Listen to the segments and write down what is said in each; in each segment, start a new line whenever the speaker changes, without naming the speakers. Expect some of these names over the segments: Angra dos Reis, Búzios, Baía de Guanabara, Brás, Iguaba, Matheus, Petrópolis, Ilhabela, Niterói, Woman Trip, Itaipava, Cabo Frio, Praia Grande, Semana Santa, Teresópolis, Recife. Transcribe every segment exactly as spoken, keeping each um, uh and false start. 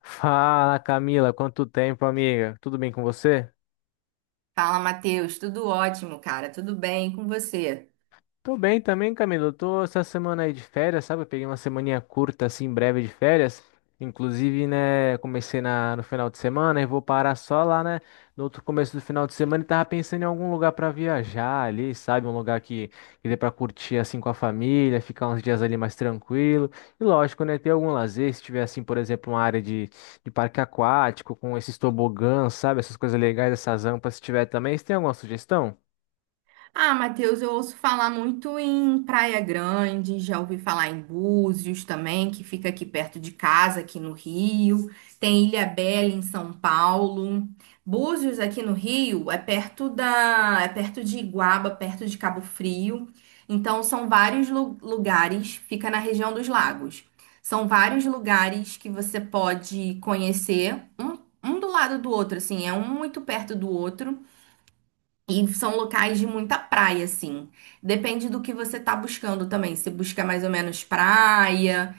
Fala, Camila, quanto tempo, amiga? Tudo bem com você?
Fala, Matheus. Tudo ótimo, cara. Tudo bem, e com você?
Tô bem também, Camilo. Eu tô essa semana aí de férias, sabe? Eu peguei uma semaninha curta, assim, breve de férias. Inclusive, né, comecei na, no final de semana e vou parar só lá, né, no outro começo do final de semana e tava pensando em algum lugar pra viajar ali, sabe? Um lugar que, que dê pra curtir, assim, com a família, ficar uns dias ali mais tranquilo. E lógico, né, ter algum lazer, se tiver, assim, por exemplo, uma área de, de parque aquático com esses tobogãs, sabe? Essas coisas legais, essas rampas, se tiver também. Você tem alguma sugestão?
Ah, Matheus, eu ouço falar muito em Praia Grande, já ouvi falar em Búzios também, que fica aqui perto de casa, aqui no Rio. Tem Ilhabela em São Paulo. Búzios aqui no Rio é perto da, é perto de Iguaba, perto de Cabo Frio. Então são vários lu- lugares, fica na região dos lagos. São vários lugares que você pode conhecer, um, um do lado do outro, assim, é um muito perto do outro. E são locais de muita praia, assim. Depende do que você tá buscando também. Se busca mais ou menos praia,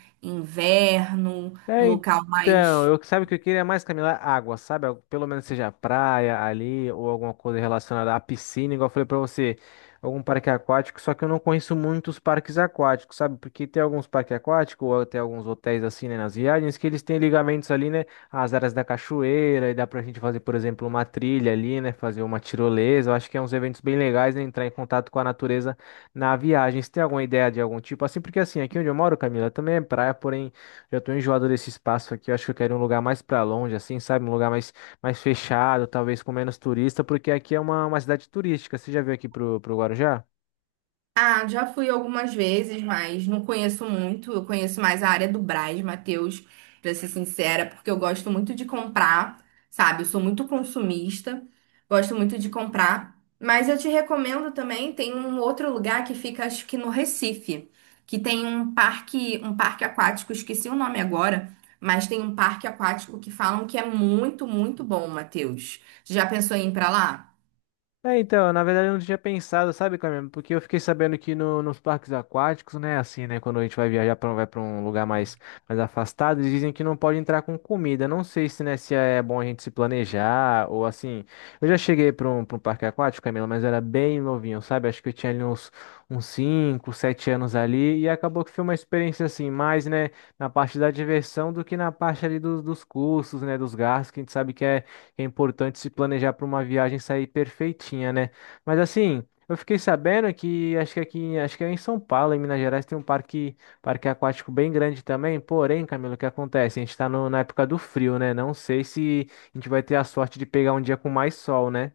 inverno, um
É,
local
então,
mais.
eu sabe o que eu queria mais, Camila? Água, sabe? Al- Pelo menos seja praia ali ou alguma coisa relacionada à piscina, igual eu falei pra você, algum parque aquático, só que eu não conheço muitos parques aquáticos, sabe? Porque tem alguns parques aquáticos ou até alguns hotéis assim, né, nas viagens, que eles têm ligamentos ali, né, às áreas da cachoeira e dá pra gente fazer, por exemplo, uma trilha ali, né, fazer uma tirolesa. Eu acho que é uns eventos bem legais, né, entrar em contato com a natureza na viagem. Você tem alguma ideia de algum tipo assim? Porque assim, aqui onde eu moro, Camila, também é praia, porém já tô enjoado desse espaço aqui. Eu acho que eu quero um lugar mais pra longe, assim, sabe? Um lugar mais, mais fechado, talvez com menos turista, porque aqui é uma, uma cidade turística. Você já veio aqui pro, pro Guarujá?
Ah, já fui algumas vezes, mas não conheço muito. Eu conheço mais a área do Brás, Matheus, pra ser sincera, porque eu gosto muito de comprar, sabe? Eu sou muito consumista, gosto muito de comprar. Mas eu te recomendo também, tem um outro lugar que fica, acho que no Recife, que tem um parque, um parque aquático, esqueci o nome agora, mas tem um parque aquático que falam que é muito, muito bom, Matheus. Já pensou em ir pra lá?
É, então, na verdade eu não tinha pensado, sabe, Camila? Porque eu fiquei sabendo que no- nos parques aquáticos, né, assim, né, quando a gente vai viajar para vai para um lugar mais, mais afastado, eles dizem que não pode entrar com comida. Não sei se, né, se é bom a gente se planejar ou assim. Eu já cheguei para um, para um parque aquático, Camila, mas eu era bem novinho, sabe? Acho que eu tinha ali uns uns cinco sete anos ali e acabou que foi uma experiência assim, mais, né, na parte da diversão do que na parte ali dos, dos custos, né, dos gastos, que a gente sabe que é é importante se planejar para uma viagem sair perfeitinha, né? Mas assim, eu fiquei sabendo que acho que aqui, acho que é em São Paulo, em Minas Gerais, tem um parque, parque aquático bem grande também. Porém, Camilo, o que acontece? A gente está na época do frio, né? Não sei se a gente vai ter a sorte de pegar um dia com mais sol, né?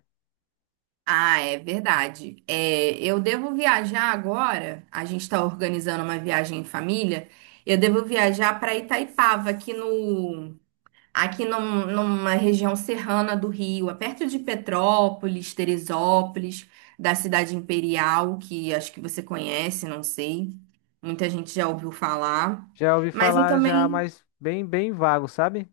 Ah, é verdade. É, eu devo viajar agora. A gente está organizando uma viagem em família. Eu devo viajar para Itaipava, aqui no, aqui num- numa região serrana do Rio, é perto de Petrópolis, Teresópolis, da Cidade Imperial, que acho que você conhece, não sei. Muita gente já ouviu falar.
Já ouvi
Mas eu
falar já,
também
mas bem, bem vago, sabe?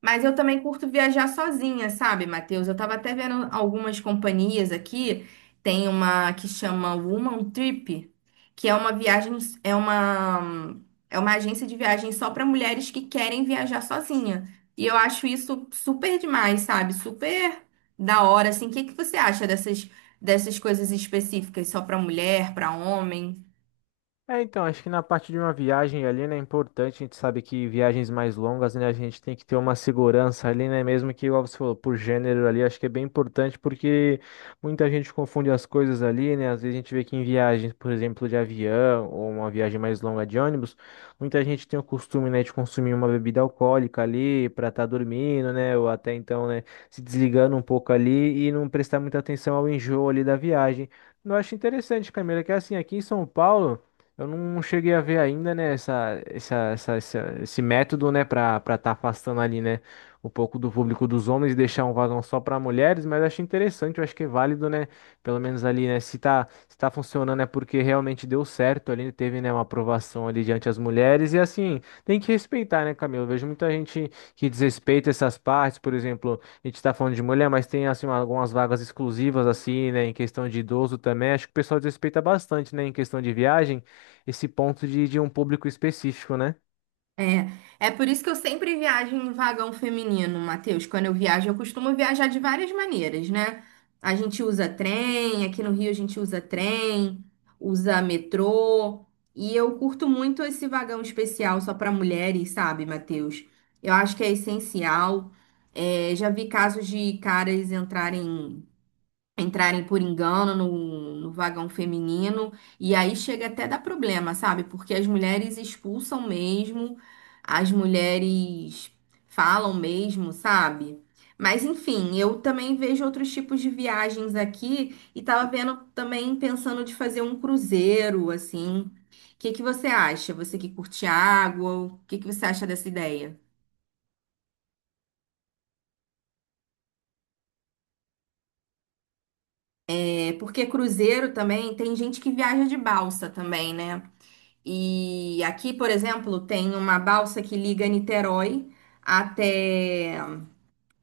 Mas eu também curto viajar sozinha, sabe, Matheus? Eu tava até vendo algumas companhias aqui. Tem uma que chama Woman Trip, que é uma viagem, é uma, é uma agência de viagem só para mulheres que querem viajar sozinha. E eu acho isso super demais, sabe? Super da hora, assim. O que que você acha dessas, dessas coisas específicas só para mulher, para homem?
É, então, acho que na parte de uma viagem ali, né, é importante, a gente sabe que viagens mais longas, né, a gente tem que ter uma segurança ali, né, mesmo que, igual você falou, por gênero ali, acho que é bem importante porque muita gente confunde as coisas ali, né, às vezes a gente vê que em viagens, por exemplo, de avião ou uma viagem mais longa de ônibus, muita gente tem o costume, né, de consumir uma bebida alcoólica ali para estar dormindo, né, ou até então, né, se desligando um pouco ali e não prestar muita atenção ao enjoo ali da viagem. Eu acho interessante, Camila, que assim, aqui em São Paulo, eu não cheguei a ver ainda, né, essa, essa, essa, essa- esse método, né, para para estar afastando ali, né, um pouco do público dos homens e deixar um vagão só para mulheres, mas eu achei interessante, eu acho que é válido, né, pelo menos ali, né, se tá, se tá funcionando é porque realmente deu certo ali, teve, né, uma aprovação ali diante as mulheres e assim, tem que respeitar, né, Camilo? Eu vejo muita gente que desrespeita essas partes, por exemplo, a gente tá falando de mulher, mas tem, assim, algumas vagas exclusivas, assim, né, em questão de idoso também, acho que o pessoal desrespeita bastante, né, em questão de viagem, esse ponto de, de um público específico, né?
É, é por isso que eu sempre viajo em vagão feminino, Matheus. Quando eu viajo, eu costumo viajar de várias maneiras, né? A gente usa trem, aqui no Rio a gente usa trem, usa metrô, e eu curto muito esse vagão especial só para mulheres, sabe, Matheus? Eu acho que é essencial. É, já vi casos de caras entrarem entrarem por engano no, no vagão feminino, e aí chega até dar problema, sabe? Porque as mulheres expulsam mesmo, as mulheres falam mesmo, sabe? Mas enfim, eu também vejo outros tipos de viagens aqui e tava vendo também pensando de fazer um cruzeiro, assim. O que que você acha? Você que curte água, o que que você acha dessa ideia? É porque cruzeiro também tem gente que viaja de balsa também, né? E aqui, por exemplo, tem uma balsa que liga Niterói até,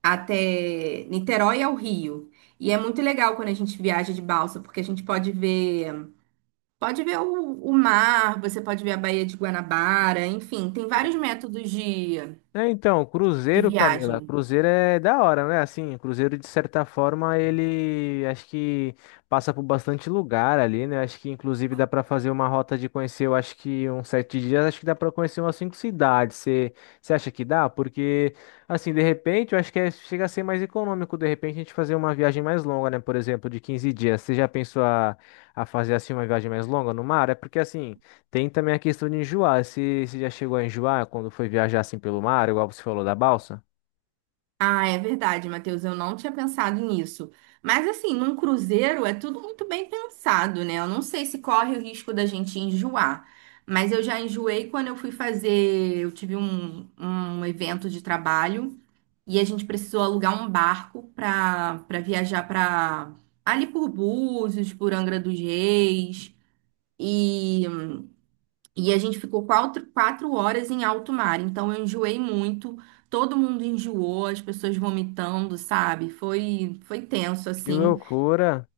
até Niterói ao Rio. E é muito legal quando a gente viaja de balsa, porque a gente pode ver, pode ver o, o mar, você pode ver a Baía de Guanabara, enfim, tem vários métodos de,
É, então,
de
Cruzeiro, Camila,
viagem.
Cruzeiro é da hora, né? Assim, Cruzeiro, de certa forma, ele acho que passa por bastante lugar ali, né? Acho que, inclusive, dá para fazer uma rota de conhecer, eu acho que uns sete dias, acho que dá para conhecer umas cinco cidades. Você você acha que dá? Porque, assim, de repente, eu acho que é- chega a ser mais econômico, de repente, a gente fazer uma viagem mais longa, né? Por exemplo, de quinze dias. Você já pensou a, a fazer, assim, uma viagem mais longa no mar? É porque, assim. Tem também a questão de enjoar. Se você já chegou a enjoar quando foi viajar assim pelo mar, igual você falou da balsa?
Ah, é verdade, Matheus, eu não tinha pensado nisso. Mas assim, num cruzeiro é tudo muito bem pensado, né? Eu não sei se corre o risco da gente enjoar. Mas eu já enjoei quando eu fui fazer. Eu tive um, um evento de trabalho e a gente precisou alugar um barco para para viajar para ali por Búzios, por Angra dos Reis. E e a gente ficou quatro, quatro horas em alto mar. Então eu enjoei muito, todo mundo enjoou, as pessoas vomitando, sabe? Foi, foi tenso
Que
assim,
loucura!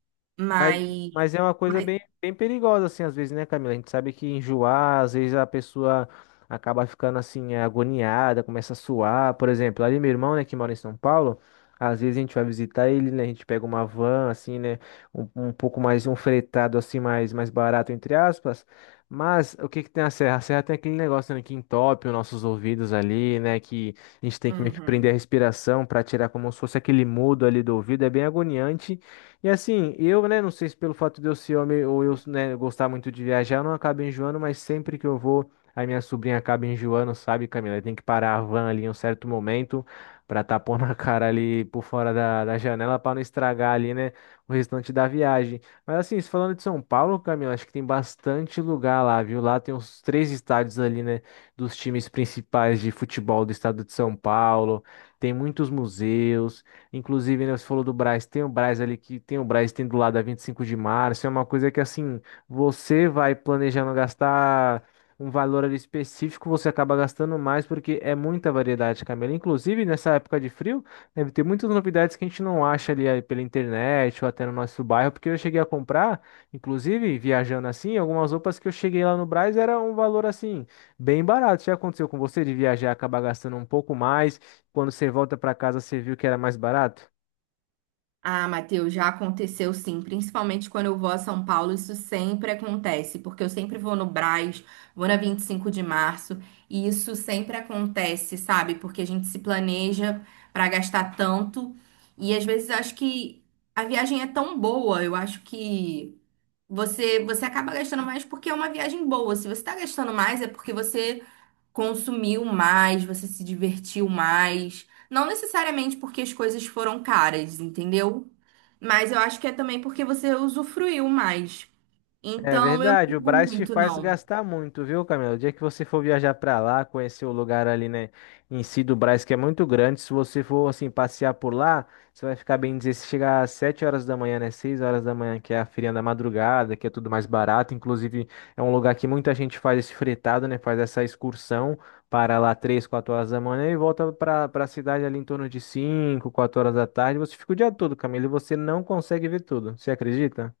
Mas,
mas,
mas é uma coisa
mas,
bem, bem perigosa, assim, às vezes, né, Camila? A gente sabe que enjoar, às vezes a pessoa acaba ficando, assim, agoniada, começa a suar. Por exemplo, ali meu irmão, né, que mora em São Paulo, às vezes a gente vai visitar ele, né, a gente pega uma van, assim, né, um, um pouco mais, um fretado, assim, mais, mais barato, entre aspas. Mas o que que tem a serra? A serra tem aquele negócio, né, que entope os nossos ouvidos ali, né, que a gente tem que meio que prender a
Uhum.
respiração para tirar como se fosse aquele mudo ali do ouvido. É bem agoniante. E assim, eu, né, não sei se pelo fato de eu ser homem ou eu, né, gostar muito de viajar, eu não acabo enjoando, mas sempre que eu vou, a minha sobrinha acaba enjoando, sabe, Camila? Tem que parar a van ali em um certo momento pra tapar na cara ali por fora da, da janela pra não estragar ali, né, o restante da viagem. Mas assim, se falando de São Paulo, Camila, acho que tem bastante lugar lá, viu? Lá tem uns três estádios ali, né, dos times principais de futebol do estado de São Paulo, tem muitos museus. Inclusive, né, você falou do Brás, tem o Brás ali que tem o Brás tem do lado a vinte e cinco de março, é uma coisa que assim, você vai planejando gastar um valor ali específico, você acaba gastando mais porque é muita variedade, Camila. Inclusive, nessa época de frio, deve ter muitas novidades que a gente não acha ali eh, pela internet ou até no nosso bairro, porque eu cheguei a comprar, inclusive, viajando assim, algumas roupas que eu cheguei lá no Brás era um valor assim, bem barato. Já aconteceu com você de viajar e acabar gastando um pouco mais? Quando você volta pra casa, você viu que era mais barato?
Ah, Matheus, já aconteceu sim, principalmente quando eu vou a São Paulo, isso sempre acontece, porque eu sempre vou no Brás, vou na Vinte e Cinco de Março, e isso sempre acontece, sabe? Porque a gente se planeja para gastar tanto, e às vezes eu acho que a viagem é tão boa, eu acho que você você acaba gastando mais porque é uma viagem boa. Se você está gastando mais, é porque você consumiu mais, você se divertiu mais. Não necessariamente porque as coisas foram caras, entendeu? Mas eu acho que é também porque você usufruiu mais.
É
Então eu não
verdade, o
digo
Brás te
muito,
faz
não.
gastar muito, viu, Camila? O dia que você for viajar pra lá, conhecer o lugar ali, né, em si do Brás, que é muito grande, se você for, assim, passear por lá, você vai ficar bem dizer, se chegar às sete horas da manhã, né, seis horas da manhã, que é a feirinha da madrugada, que é tudo mais barato, inclusive é um lugar que muita gente faz esse fretado, né, faz essa excursão para lá três, quatro horas da manhã e volta pra, pra cidade ali em torno de cinco, quatro horas da tarde, você fica o dia todo, Camila, e você não consegue ver tudo, você acredita?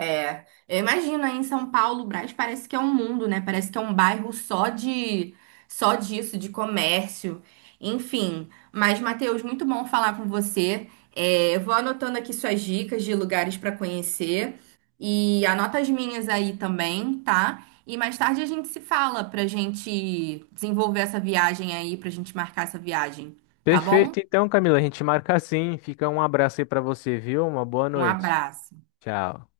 É, eu imagino aí em São Paulo, o Brás parece que é um mundo, né? Parece que é um bairro só de só disso, de comércio. Enfim, mas Matheus, muito bom falar com você. É, eu vou anotando aqui suas dicas de lugares para conhecer e anota as minhas aí também, tá? E mais tarde a gente se fala pra gente desenvolver essa viagem aí, pra gente marcar essa viagem, tá bom?
Perfeito, então, Camila, a gente marca assim. Fica um abraço aí pra você, viu? Uma boa
Um
noite.
abraço.
Tchau.